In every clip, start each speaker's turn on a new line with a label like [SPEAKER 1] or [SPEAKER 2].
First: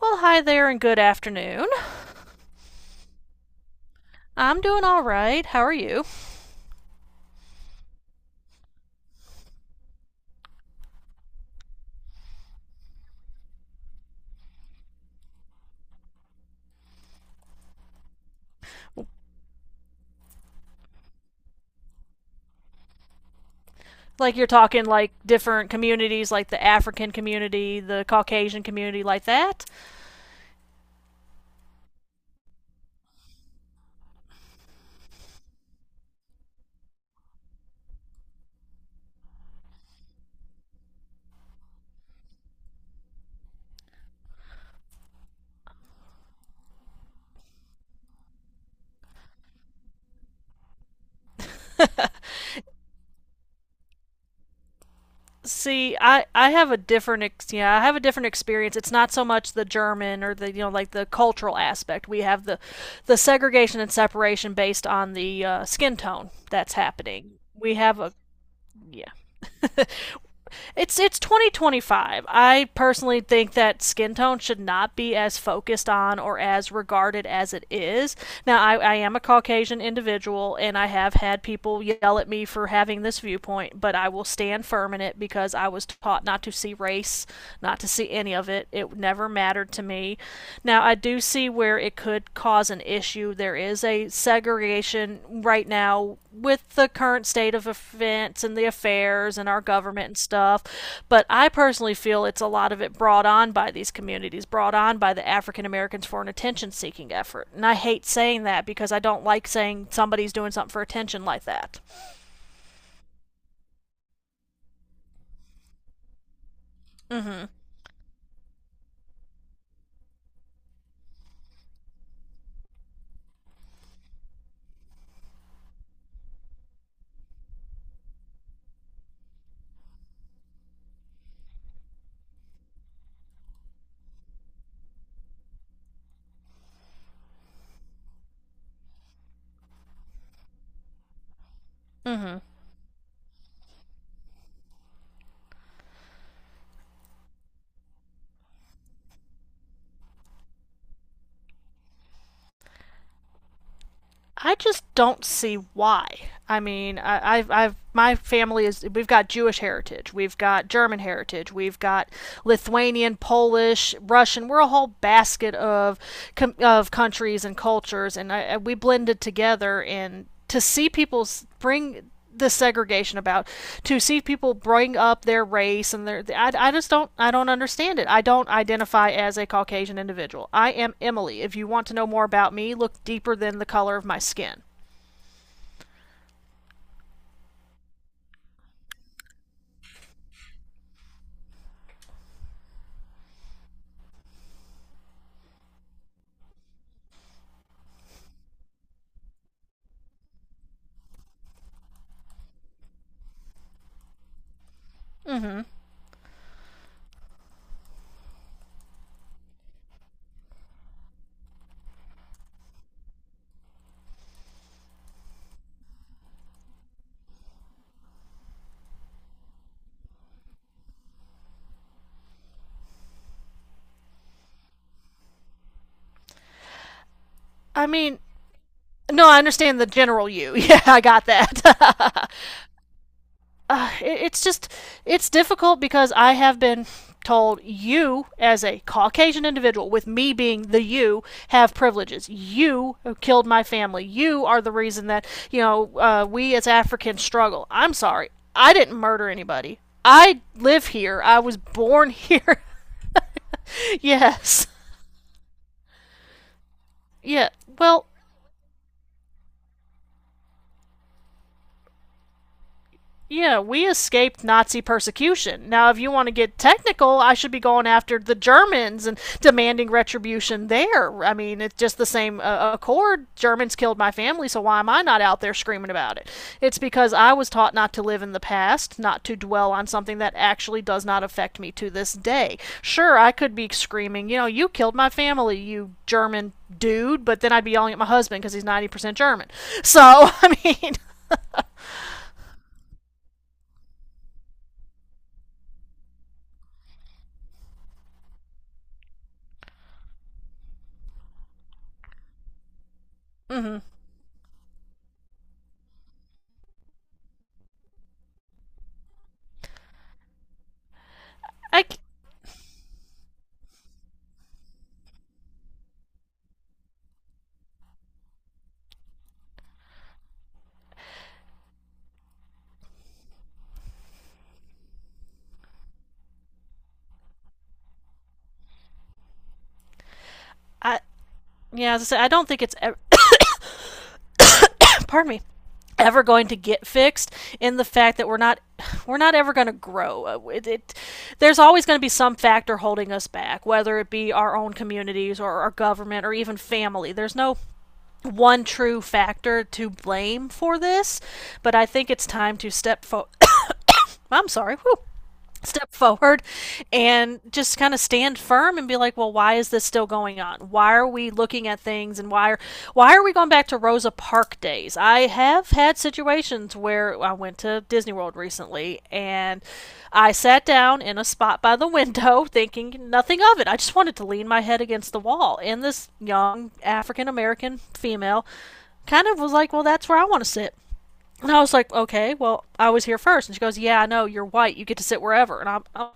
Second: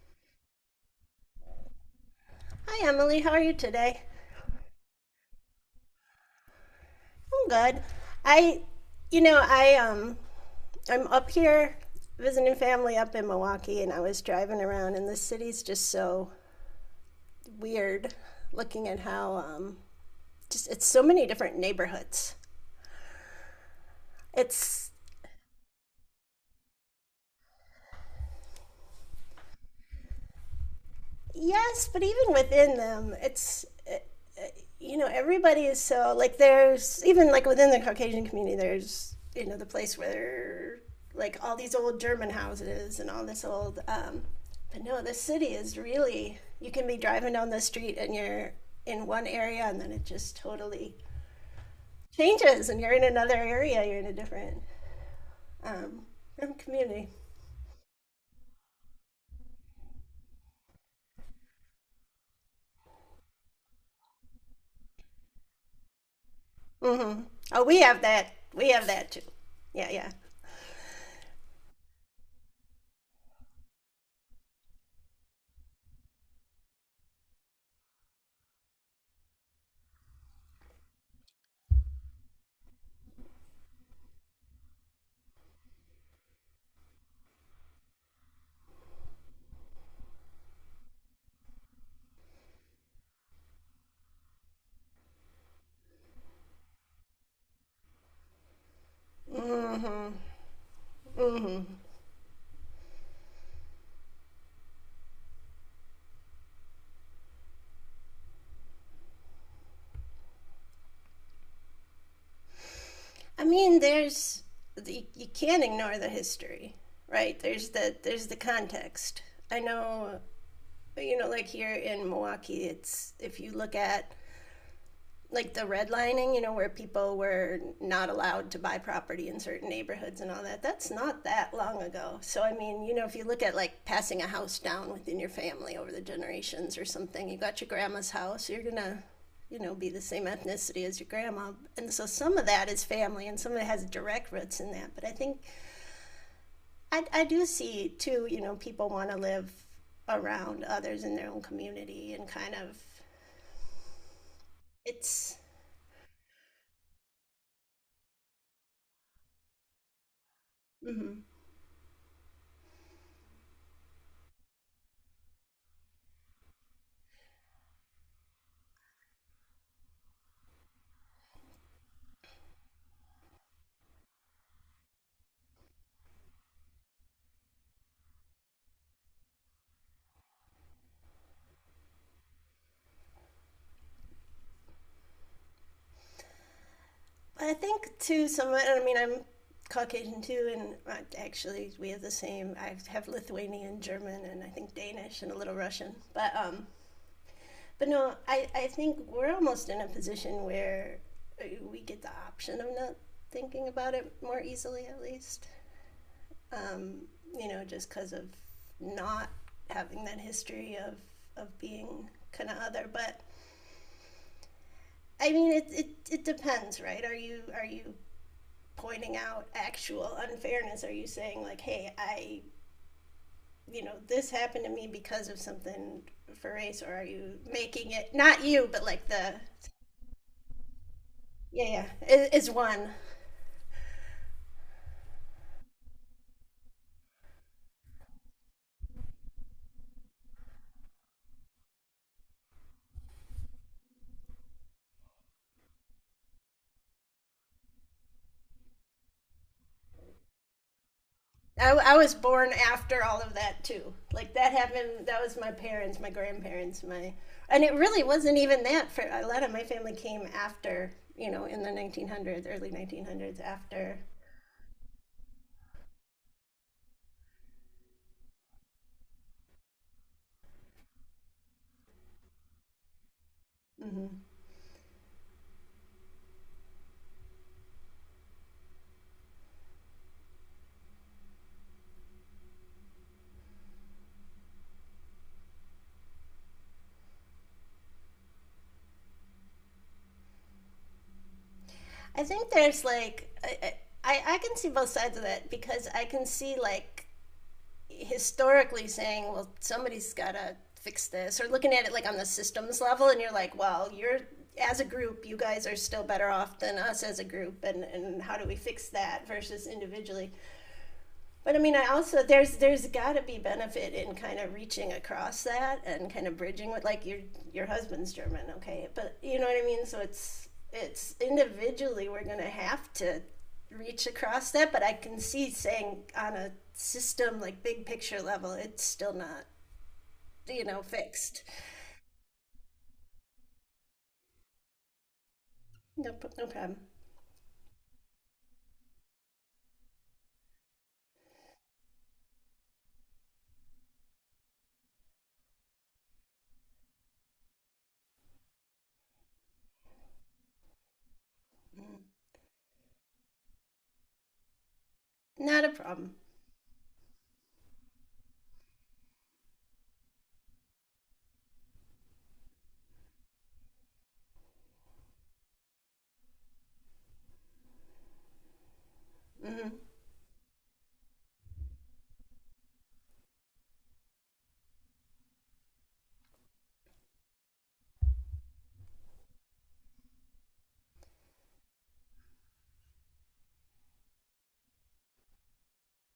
[SPEAKER 1] Well, hi there and good afternoon.
[SPEAKER 2] Hi Emily, how are you today?
[SPEAKER 1] I'm doing all right. How are you?
[SPEAKER 2] I'm good. I you know, I I'm up here visiting family up in Milwaukee and I was driving around and the city's just so weird looking at how just it's so many different neighborhoods.
[SPEAKER 1] Like you're talking
[SPEAKER 2] It's
[SPEAKER 1] like different communities, like the African community, the Caucasian community, like that.
[SPEAKER 2] Yes, but even within them, you know, everybody is so like there's even like within the Caucasian community, there's you know the place where like all these old German houses and all this old. But no, this city is really you can be driving down the street and you're in one area and then it just totally changes and you're in another area. You're in a different
[SPEAKER 1] See,
[SPEAKER 2] um,
[SPEAKER 1] I have a
[SPEAKER 2] community.
[SPEAKER 1] different yeah, I have a different experience. It's not so much the German or the you know like the cultural aspect. We have the segregation and separation based on the skin tone that's
[SPEAKER 2] Mm-hmm.
[SPEAKER 1] happening.
[SPEAKER 2] Oh,
[SPEAKER 1] We
[SPEAKER 2] we have
[SPEAKER 1] have a
[SPEAKER 2] that. We have that
[SPEAKER 1] yeah,
[SPEAKER 2] too. Yeah, yeah.
[SPEAKER 1] it's 2025. I personally think that skin tone should not be as focused on or as regarded as it is. Now, I am a Caucasian individual, and I have had people yell at me for having this viewpoint, but I will stand firm in it because I was taught not to see race, not to see any of it. It never mattered to me. Now, I do see where it could cause an issue. There is a segregation right now with the current state of events and the affairs and our government
[SPEAKER 2] Mm-hmm.
[SPEAKER 1] and stuff. But I
[SPEAKER 2] Mm-hmm.
[SPEAKER 1] personally feel it's a lot of it brought on by these communities, brought on by the African Americans for an attention seeking effort. And I hate saying that because I don't like saying somebody's doing something for attention like that.
[SPEAKER 2] I mean, you, can't ignore the history,
[SPEAKER 1] Mm
[SPEAKER 2] right?
[SPEAKER 1] hmm.
[SPEAKER 2] There's the context. I know, you know, like here in Milwaukee, it's if you look at like the redlining, you know, where people were not allowed to buy property in certain neighborhoods and all that, that's not that long ago. So, I mean, you know, if you look at like passing a house down within your family over the generations or something, you got your grandma's house, you're going to, you know, be the same ethnicity as your grandma. And so
[SPEAKER 1] Mm
[SPEAKER 2] some
[SPEAKER 1] hmm.
[SPEAKER 2] of that is family and some of it has direct roots in that. But I think I do see too, you know, people want to live around others in their own community and kind of
[SPEAKER 1] I just don't
[SPEAKER 2] it's.
[SPEAKER 1] see why. I mean, I've my family is, we've got Jewish heritage, we've got German
[SPEAKER 2] Mm-hmm.
[SPEAKER 1] heritage, we've got Lithuanian, Polish, Russian. We're a whole basket of countries and cultures, and I, we blended together. And to see people bring the segregation about, to see people bring up their race and their I just don't, I don't understand it. I don't identify as a Caucasian individual. I am Emily. If you want to know more about me, look deeper than the color of my skin.
[SPEAKER 2] I think too somewhat. I mean, I'm Caucasian too, and actually we have the same. I have Lithuanian, German, and I think Danish and a little Russian. But no, I think we're almost in a position where we get the option of not thinking about it more easily, at least.
[SPEAKER 1] Mm-hmm.
[SPEAKER 2] Um, you know, just because of not having that history of being kind of other, but. I mean, it depends, right? Are you pointing out actual unfairness? Are you saying like, hey, I, you know, this happened to me because of something for race, or are you
[SPEAKER 1] I
[SPEAKER 2] making it
[SPEAKER 1] mean,
[SPEAKER 2] not you, but like
[SPEAKER 1] no,
[SPEAKER 2] the
[SPEAKER 1] I understand the general you. Yeah, I got
[SPEAKER 2] yeah, yeah,
[SPEAKER 1] that.
[SPEAKER 2] it, one.
[SPEAKER 1] It's just it's difficult because I have been told you, as a Caucasian individual, with me being the you, have privileges. You have killed my family. You are the reason that, you know, we as Africans struggle. I'm sorry, I didn't murder anybody. I live here. I was
[SPEAKER 2] I
[SPEAKER 1] born
[SPEAKER 2] was born
[SPEAKER 1] here.
[SPEAKER 2] after all of that too. Like that
[SPEAKER 1] Yes.
[SPEAKER 2] happened. That was my parents, my grandparents, my,
[SPEAKER 1] Yeah.
[SPEAKER 2] and it really
[SPEAKER 1] Well,
[SPEAKER 2] wasn't even that. For a lot of my family came after, you know, in the 1900s, early 1900s,
[SPEAKER 1] yeah, we
[SPEAKER 2] after.
[SPEAKER 1] escaped Nazi persecution. Now, if you want to get technical, I should be going after the Germans and demanding retribution there. I mean, it's just the same accord. Germans killed my
[SPEAKER 2] Mm-hmm.
[SPEAKER 1] family, so why am I not out there screaming about it? It's because I was taught not to live in the past, not to dwell on something that actually does not affect me to this day. Sure, I could be screaming, you know, you killed my family, you German dude, but then I'd be yelling at my husband because he's 90% German. So, I mean,
[SPEAKER 2] I think there's like I can see both sides of that because I can see like historically saying, well, somebody's got to fix this, or looking at it like on the systems level, and you're like,
[SPEAKER 1] mm-hmm.
[SPEAKER 2] well, you're as a group, you guys are still better off than us as a group, and how do we fix that versus individually? But I mean,
[SPEAKER 1] I.
[SPEAKER 2] I also there's got to be benefit in kind of reaching across that and kind of bridging with like your husband's German, okay? But you know what I mean. So it's individually we're gonna have to reach across that. But I can see saying on a system like big picture level, it's still not you know
[SPEAKER 1] I,
[SPEAKER 2] fixed.
[SPEAKER 1] yeah, as I said, I don't think it's ever, pardon me,
[SPEAKER 2] No, no
[SPEAKER 1] ever going to
[SPEAKER 2] problem.
[SPEAKER 1] get fixed, in the fact that we're not, we're not ever going to grow. It there's always going to be some factor holding us back, whether it be our own communities or our government or even family. There's no one true factor to blame for this, but I
[SPEAKER 2] Mm.
[SPEAKER 1] think it's time to step forward. I'm sorry, whew.
[SPEAKER 2] Not a
[SPEAKER 1] Step
[SPEAKER 2] problem.
[SPEAKER 1] forward and just kind of stand firm and be like, well, why is this still going on? Why are we looking at things and why are, why are we going back to Rosa Parks days? I have had situations where I went to Disney World recently and
[SPEAKER 2] Hmm.
[SPEAKER 1] I sat down in a spot by the window, thinking nothing of it. I just wanted to lean my head against the wall, and this young African American female kind of was like, well, that's where I want to sit. And I was like, okay, well, I was here first. And she goes, yeah, I know, you're white. You get to sit wherever. And I'm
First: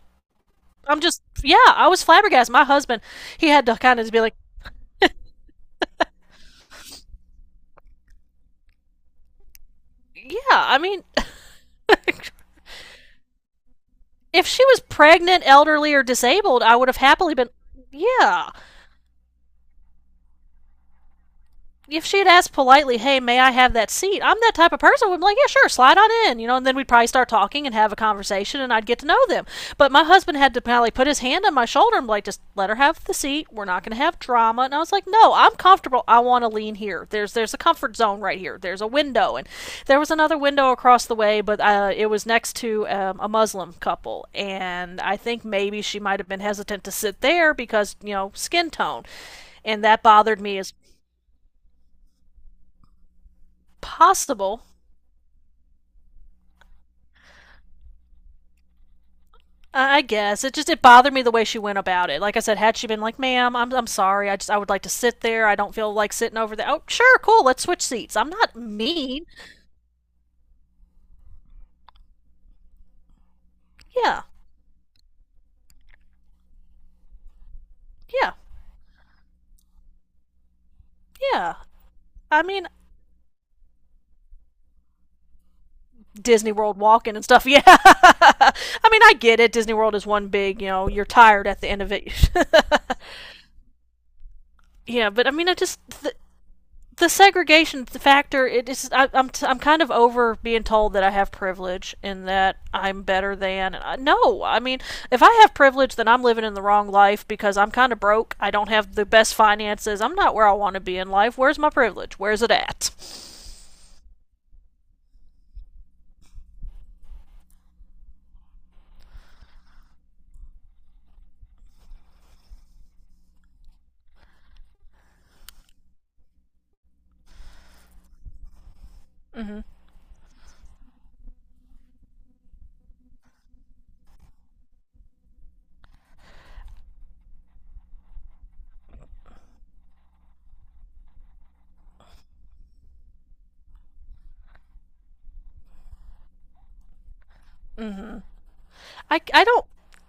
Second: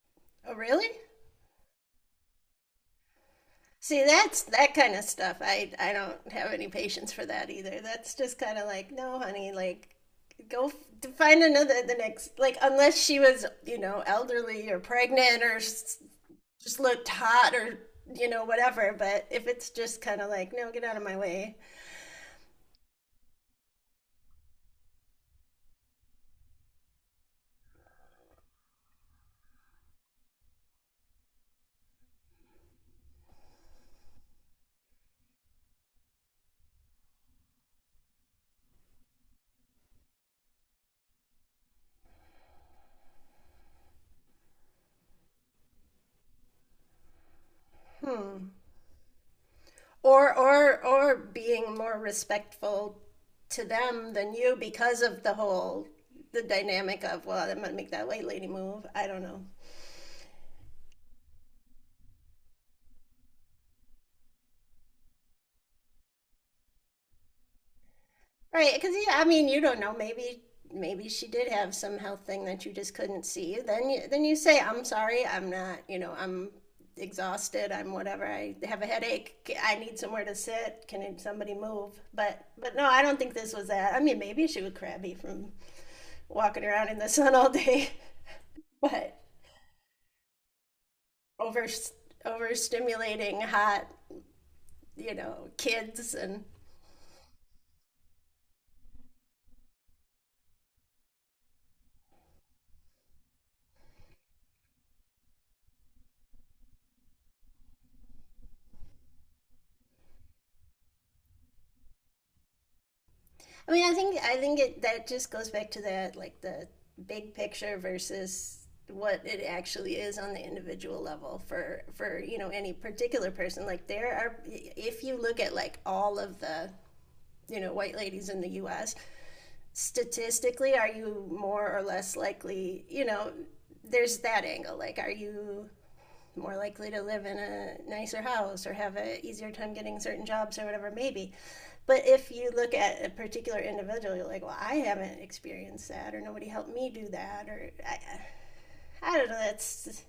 [SPEAKER 2] Oh, really?
[SPEAKER 1] I'm just, yeah, I was flabbergasted. My husband, he had to kind
[SPEAKER 2] See,
[SPEAKER 1] of be like,
[SPEAKER 2] that's that kind of stuff. I don't have any patience for that either. That's just kind of like, no, honey, like
[SPEAKER 1] yeah,
[SPEAKER 2] go
[SPEAKER 1] I mean,
[SPEAKER 2] f- find another the next like unless she was, you know,
[SPEAKER 1] if she
[SPEAKER 2] elderly or
[SPEAKER 1] was
[SPEAKER 2] pregnant
[SPEAKER 1] pregnant,
[SPEAKER 2] or
[SPEAKER 1] elderly, or disabled, I
[SPEAKER 2] just
[SPEAKER 1] would have
[SPEAKER 2] looked
[SPEAKER 1] happily been,
[SPEAKER 2] hot or you know
[SPEAKER 1] yeah,
[SPEAKER 2] whatever, but if it's just kind of like, no, get out of my way.
[SPEAKER 1] if she had asked politely, "Hey, may I have that seat?" I'm that type of person. I'm like, "Yeah, sure, slide on in," you know, and then we'd probably start talking and have a conversation, and I'd get to know them. But my husband had to probably put his hand on my shoulder and be like, "Just let her have the seat. We're not going to have drama." And I was like, "No, I'm comfortable. I want to lean here. There's a comfort zone right here. There's a window, and there was another window across the way, but it was next to a Muslim couple, and I think maybe she might have been hesitant to sit there because, you know, skin tone, and that
[SPEAKER 2] Or
[SPEAKER 1] bothered me as
[SPEAKER 2] or or being more respectful to them than you
[SPEAKER 1] possible.
[SPEAKER 2] because of the dynamic of, well, I'm gonna make that white lady move. I don't know.
[SPEAKER 1] I guess it just it bothered me the way she went about it. Like I said, had she been like, "Ma'am, I'm sorry. I just I would like to sit there. I don't feel like sitting over there." Oh, sure, cool. Let's switch seats. I'm not
[SPEAKER 2] Right, because yeah, I
[SPEAKER 1] mean.
[SPEAKER 2] mean, you don't know. Maybe maybe she did have some health thing that you just couldn't see. Then you,
[SPEAKER 1] Yeah,
[SPEAKER 2] then you say, "I'm sorry, I'm not. You know, I'm exhausted. I'm whatever.
[SPEAKER 1] yeah,
[SPEAKER 2] I have a headache. I need somewhere to sit. Can somebody
[SPEAKER 1] yeah.
[SPEAKER 2] move?" But
[SPEAKER 1] I mean,
[SPEAKER 2] but no, I don't think this was that. I mean, maybe she was crabby from
[SPEAKER 1] Disney
[SPEAKER 2] walking
[SPEAKER 1] World
[SPEAKER 2] around in the
[SPEAKER 1] walking and
[SPEAKER 2] sun
[SPEAKER 1] stuff.
[SPEAKER 2] all
[SPEAKER 1] Yeah.
[SPEAKER 2] day,
[SPEAKER 1] I mean, I
[SPEAKER 2] but
[SPEAKER 1] get it. Disney World is one big, you know, you're tired at
[SPEAKER 2] over
[SPEAKER 1] the end of it.
[SPEAKER 2] overstimulating hot,
[SPEAKER 1] Yeah,
[SPEAKER 2] you
[SPEAKER 1] but I
[SPEAKER 2] know,
[SPEAKER 1] mean, I just
[SPEAKER 2] kids and
[SPEAKER 1] the segregation factor, it is, I'm I'm kind of over being told that I have privilege and that I'm better than. I, no, I mean, if I have privilege, then I'm living in the wrong life, because I'm kind of broke. I don't have the best finances. I'm not where I want to be in life. Where's my privilege? Where's it at?
[SPEAKER 2] I mean, I think it that just goes back to that like the big picture versus what it actually is on the individual level for you know any particular person like there are if you look at like all of the you know white ladies in the US statistically are you more or less likely you know there's that angle like are you more likely to live in a nicer house or have an easier time getting certain jobs or whatever maybe but if you look at a particular individual you're like well I haven't experienced that or nobody helped me do that or I
[SPEAKER 1] I,
[SPEAKER 2] don't know
[SPEAKER 1] I don't,
[SPEAKER 2] that's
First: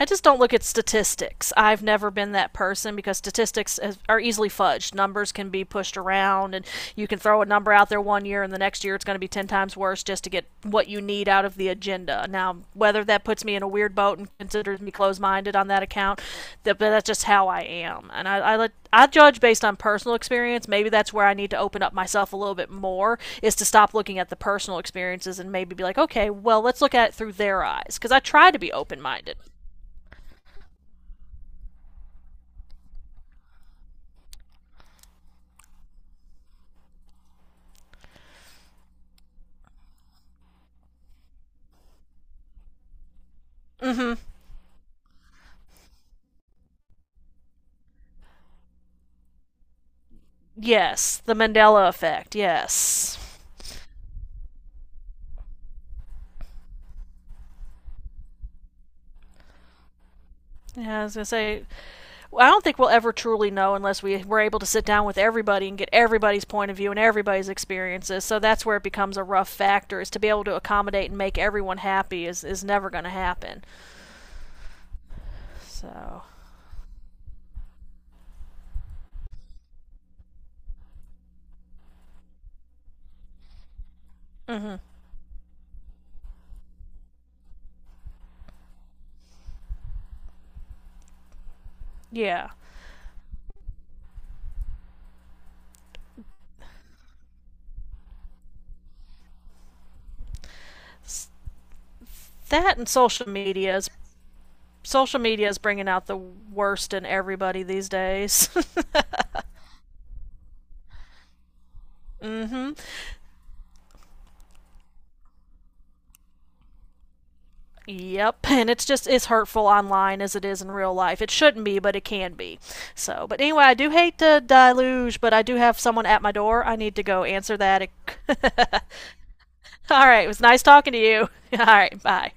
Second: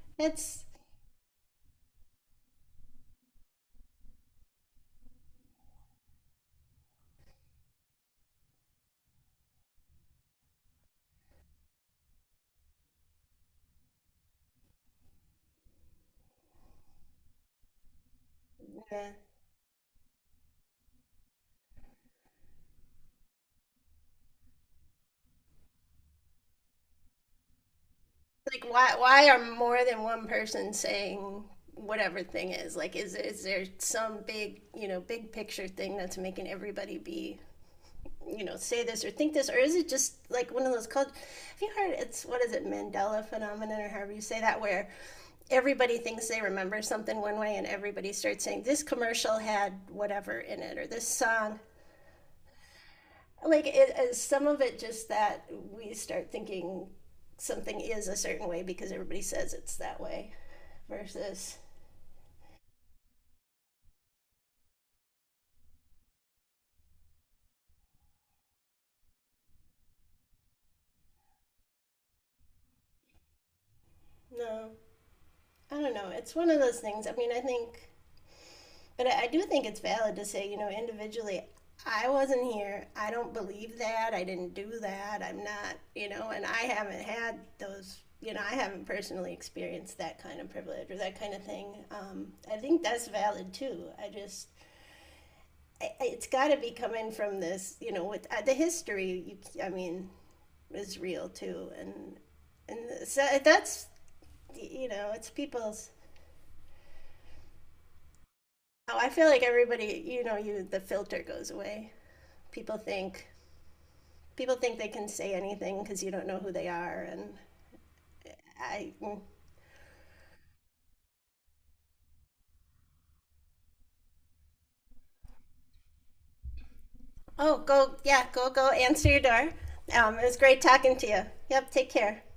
[SPEAKER 1] I just don't look at
[SPEAKER 2] that's
[SPEAKER 1] statistics. I've never been that person because statistics are easily fudged. Numbers can be pushed around, and you can throw a number out there one year, and the next year it's going to be 10 times worse just to get what you need out of the agenda. Now, whether that puts me in a weird boat and considers me closed minded on that account, that, but that's just how I am. And
[SPEAKER 2] yeah.
[SPEAKER 1] I judge based on personal experience. Maybe that's where I need to open up myself a little bit more, is to stop looking at the personal experiences and maybe be like, okay, well, let's look at it through their eyes. Because I try to
[SPEAKER 2] Like
[SPEAKER 1] be
[SPEAKER 2] why
[SPEAKER 1] open
[SPEAKER 2] why
[SPEAKER 1] minded.
[SPEAKER 2] are more than one person saying whatever thing is like is there some big you know big picture thing that's making everybody be you know say this or think this or is it just like one of those have you heard it's what is it Mandela phenomenon or however
[SPEAKER 1] Hmm.
[SPEAKER 2] you say that where everybody thinks they remember something one way and everybody starts saying this commercial had whatever in it or this
[SPEAKER 1] Yes, the
[SPEAKER 2] song
[SPEAKER 1] Mandela effect. Yes.
[SPEAKER 2] like it is some of it just that we start thinking something is a certain way because everybody says it's that way
[SPEAKER 1] Yeah, I was gonna
[SPEAKER 2] versus
[SPEAKER 1] say. I don't think we'll ever truly know unless we were able to sit down with everybody and get everybody's point of view and everybody's experiences. So that's where it becomes a rough factor. Is to be able to accommodate and make everyone happy is never gonna happen.
[SPEAKER 2] no I don't know
[SPEAKER 1] So
[SPEAKER 2] it's one of those things I mean I think but I do think it's valid to say, you know, individually, I wasn't here. I don't believe that. I didn't do that. I'm not, you know, and I haven't had those, you know, I haven't personally experienced that kind of privilege or that kind of thing.
[SPEAKER 1] yeah,
[SPEAKER 2] I think that's valid too. I, it's got to be coming from this, you know, with the history, you, I mean, is real too. And,
[SPEAKER 1] that and
[SPEAKER 2] and so that's, you know,
[SPEAKER 1] social
[SPEAKER 2] it's
[SPEAKER 1] media is bringing
[SPEAKER 2] people's,
[SPEAKER 1] out the worst in everybody these days.
[SPEAKER 2] oh, I feel like everybody, you know, you, the filter goes away people think people think they can say anything because you don't know who they are and
[SPEAKER 1] Yep, and it's
[SPEAKER 2] I
[SPEAKER 1] just as hurtful online as it is in real life. It shouldn't be, but it can be. So, but anyway, I do hate the deluge, but I do have someone at my door. I need to go answer
[SPEAKER 2] oh
[SPEAKER 1] that.
[SPEAKER 2] go yeah go answer your door
[SPEAKER 1] All right,
[SPEAKER 2] it
[SPEAKER 1] it
[SPEAKER 2] was
[SPEAKER 1] was
[SPEAKER 2] great
[SPEAKER 1] nice talking
[SPEAKER 2] talking
[SPEAKER 1] to
[SPEAKER 2] to you
[SPEAKER 1] you. All
[SPEAKER 2] yep take
[SPEAKER 1] right,
[SPEAKER 2] care
[SPEAKER 1] bye.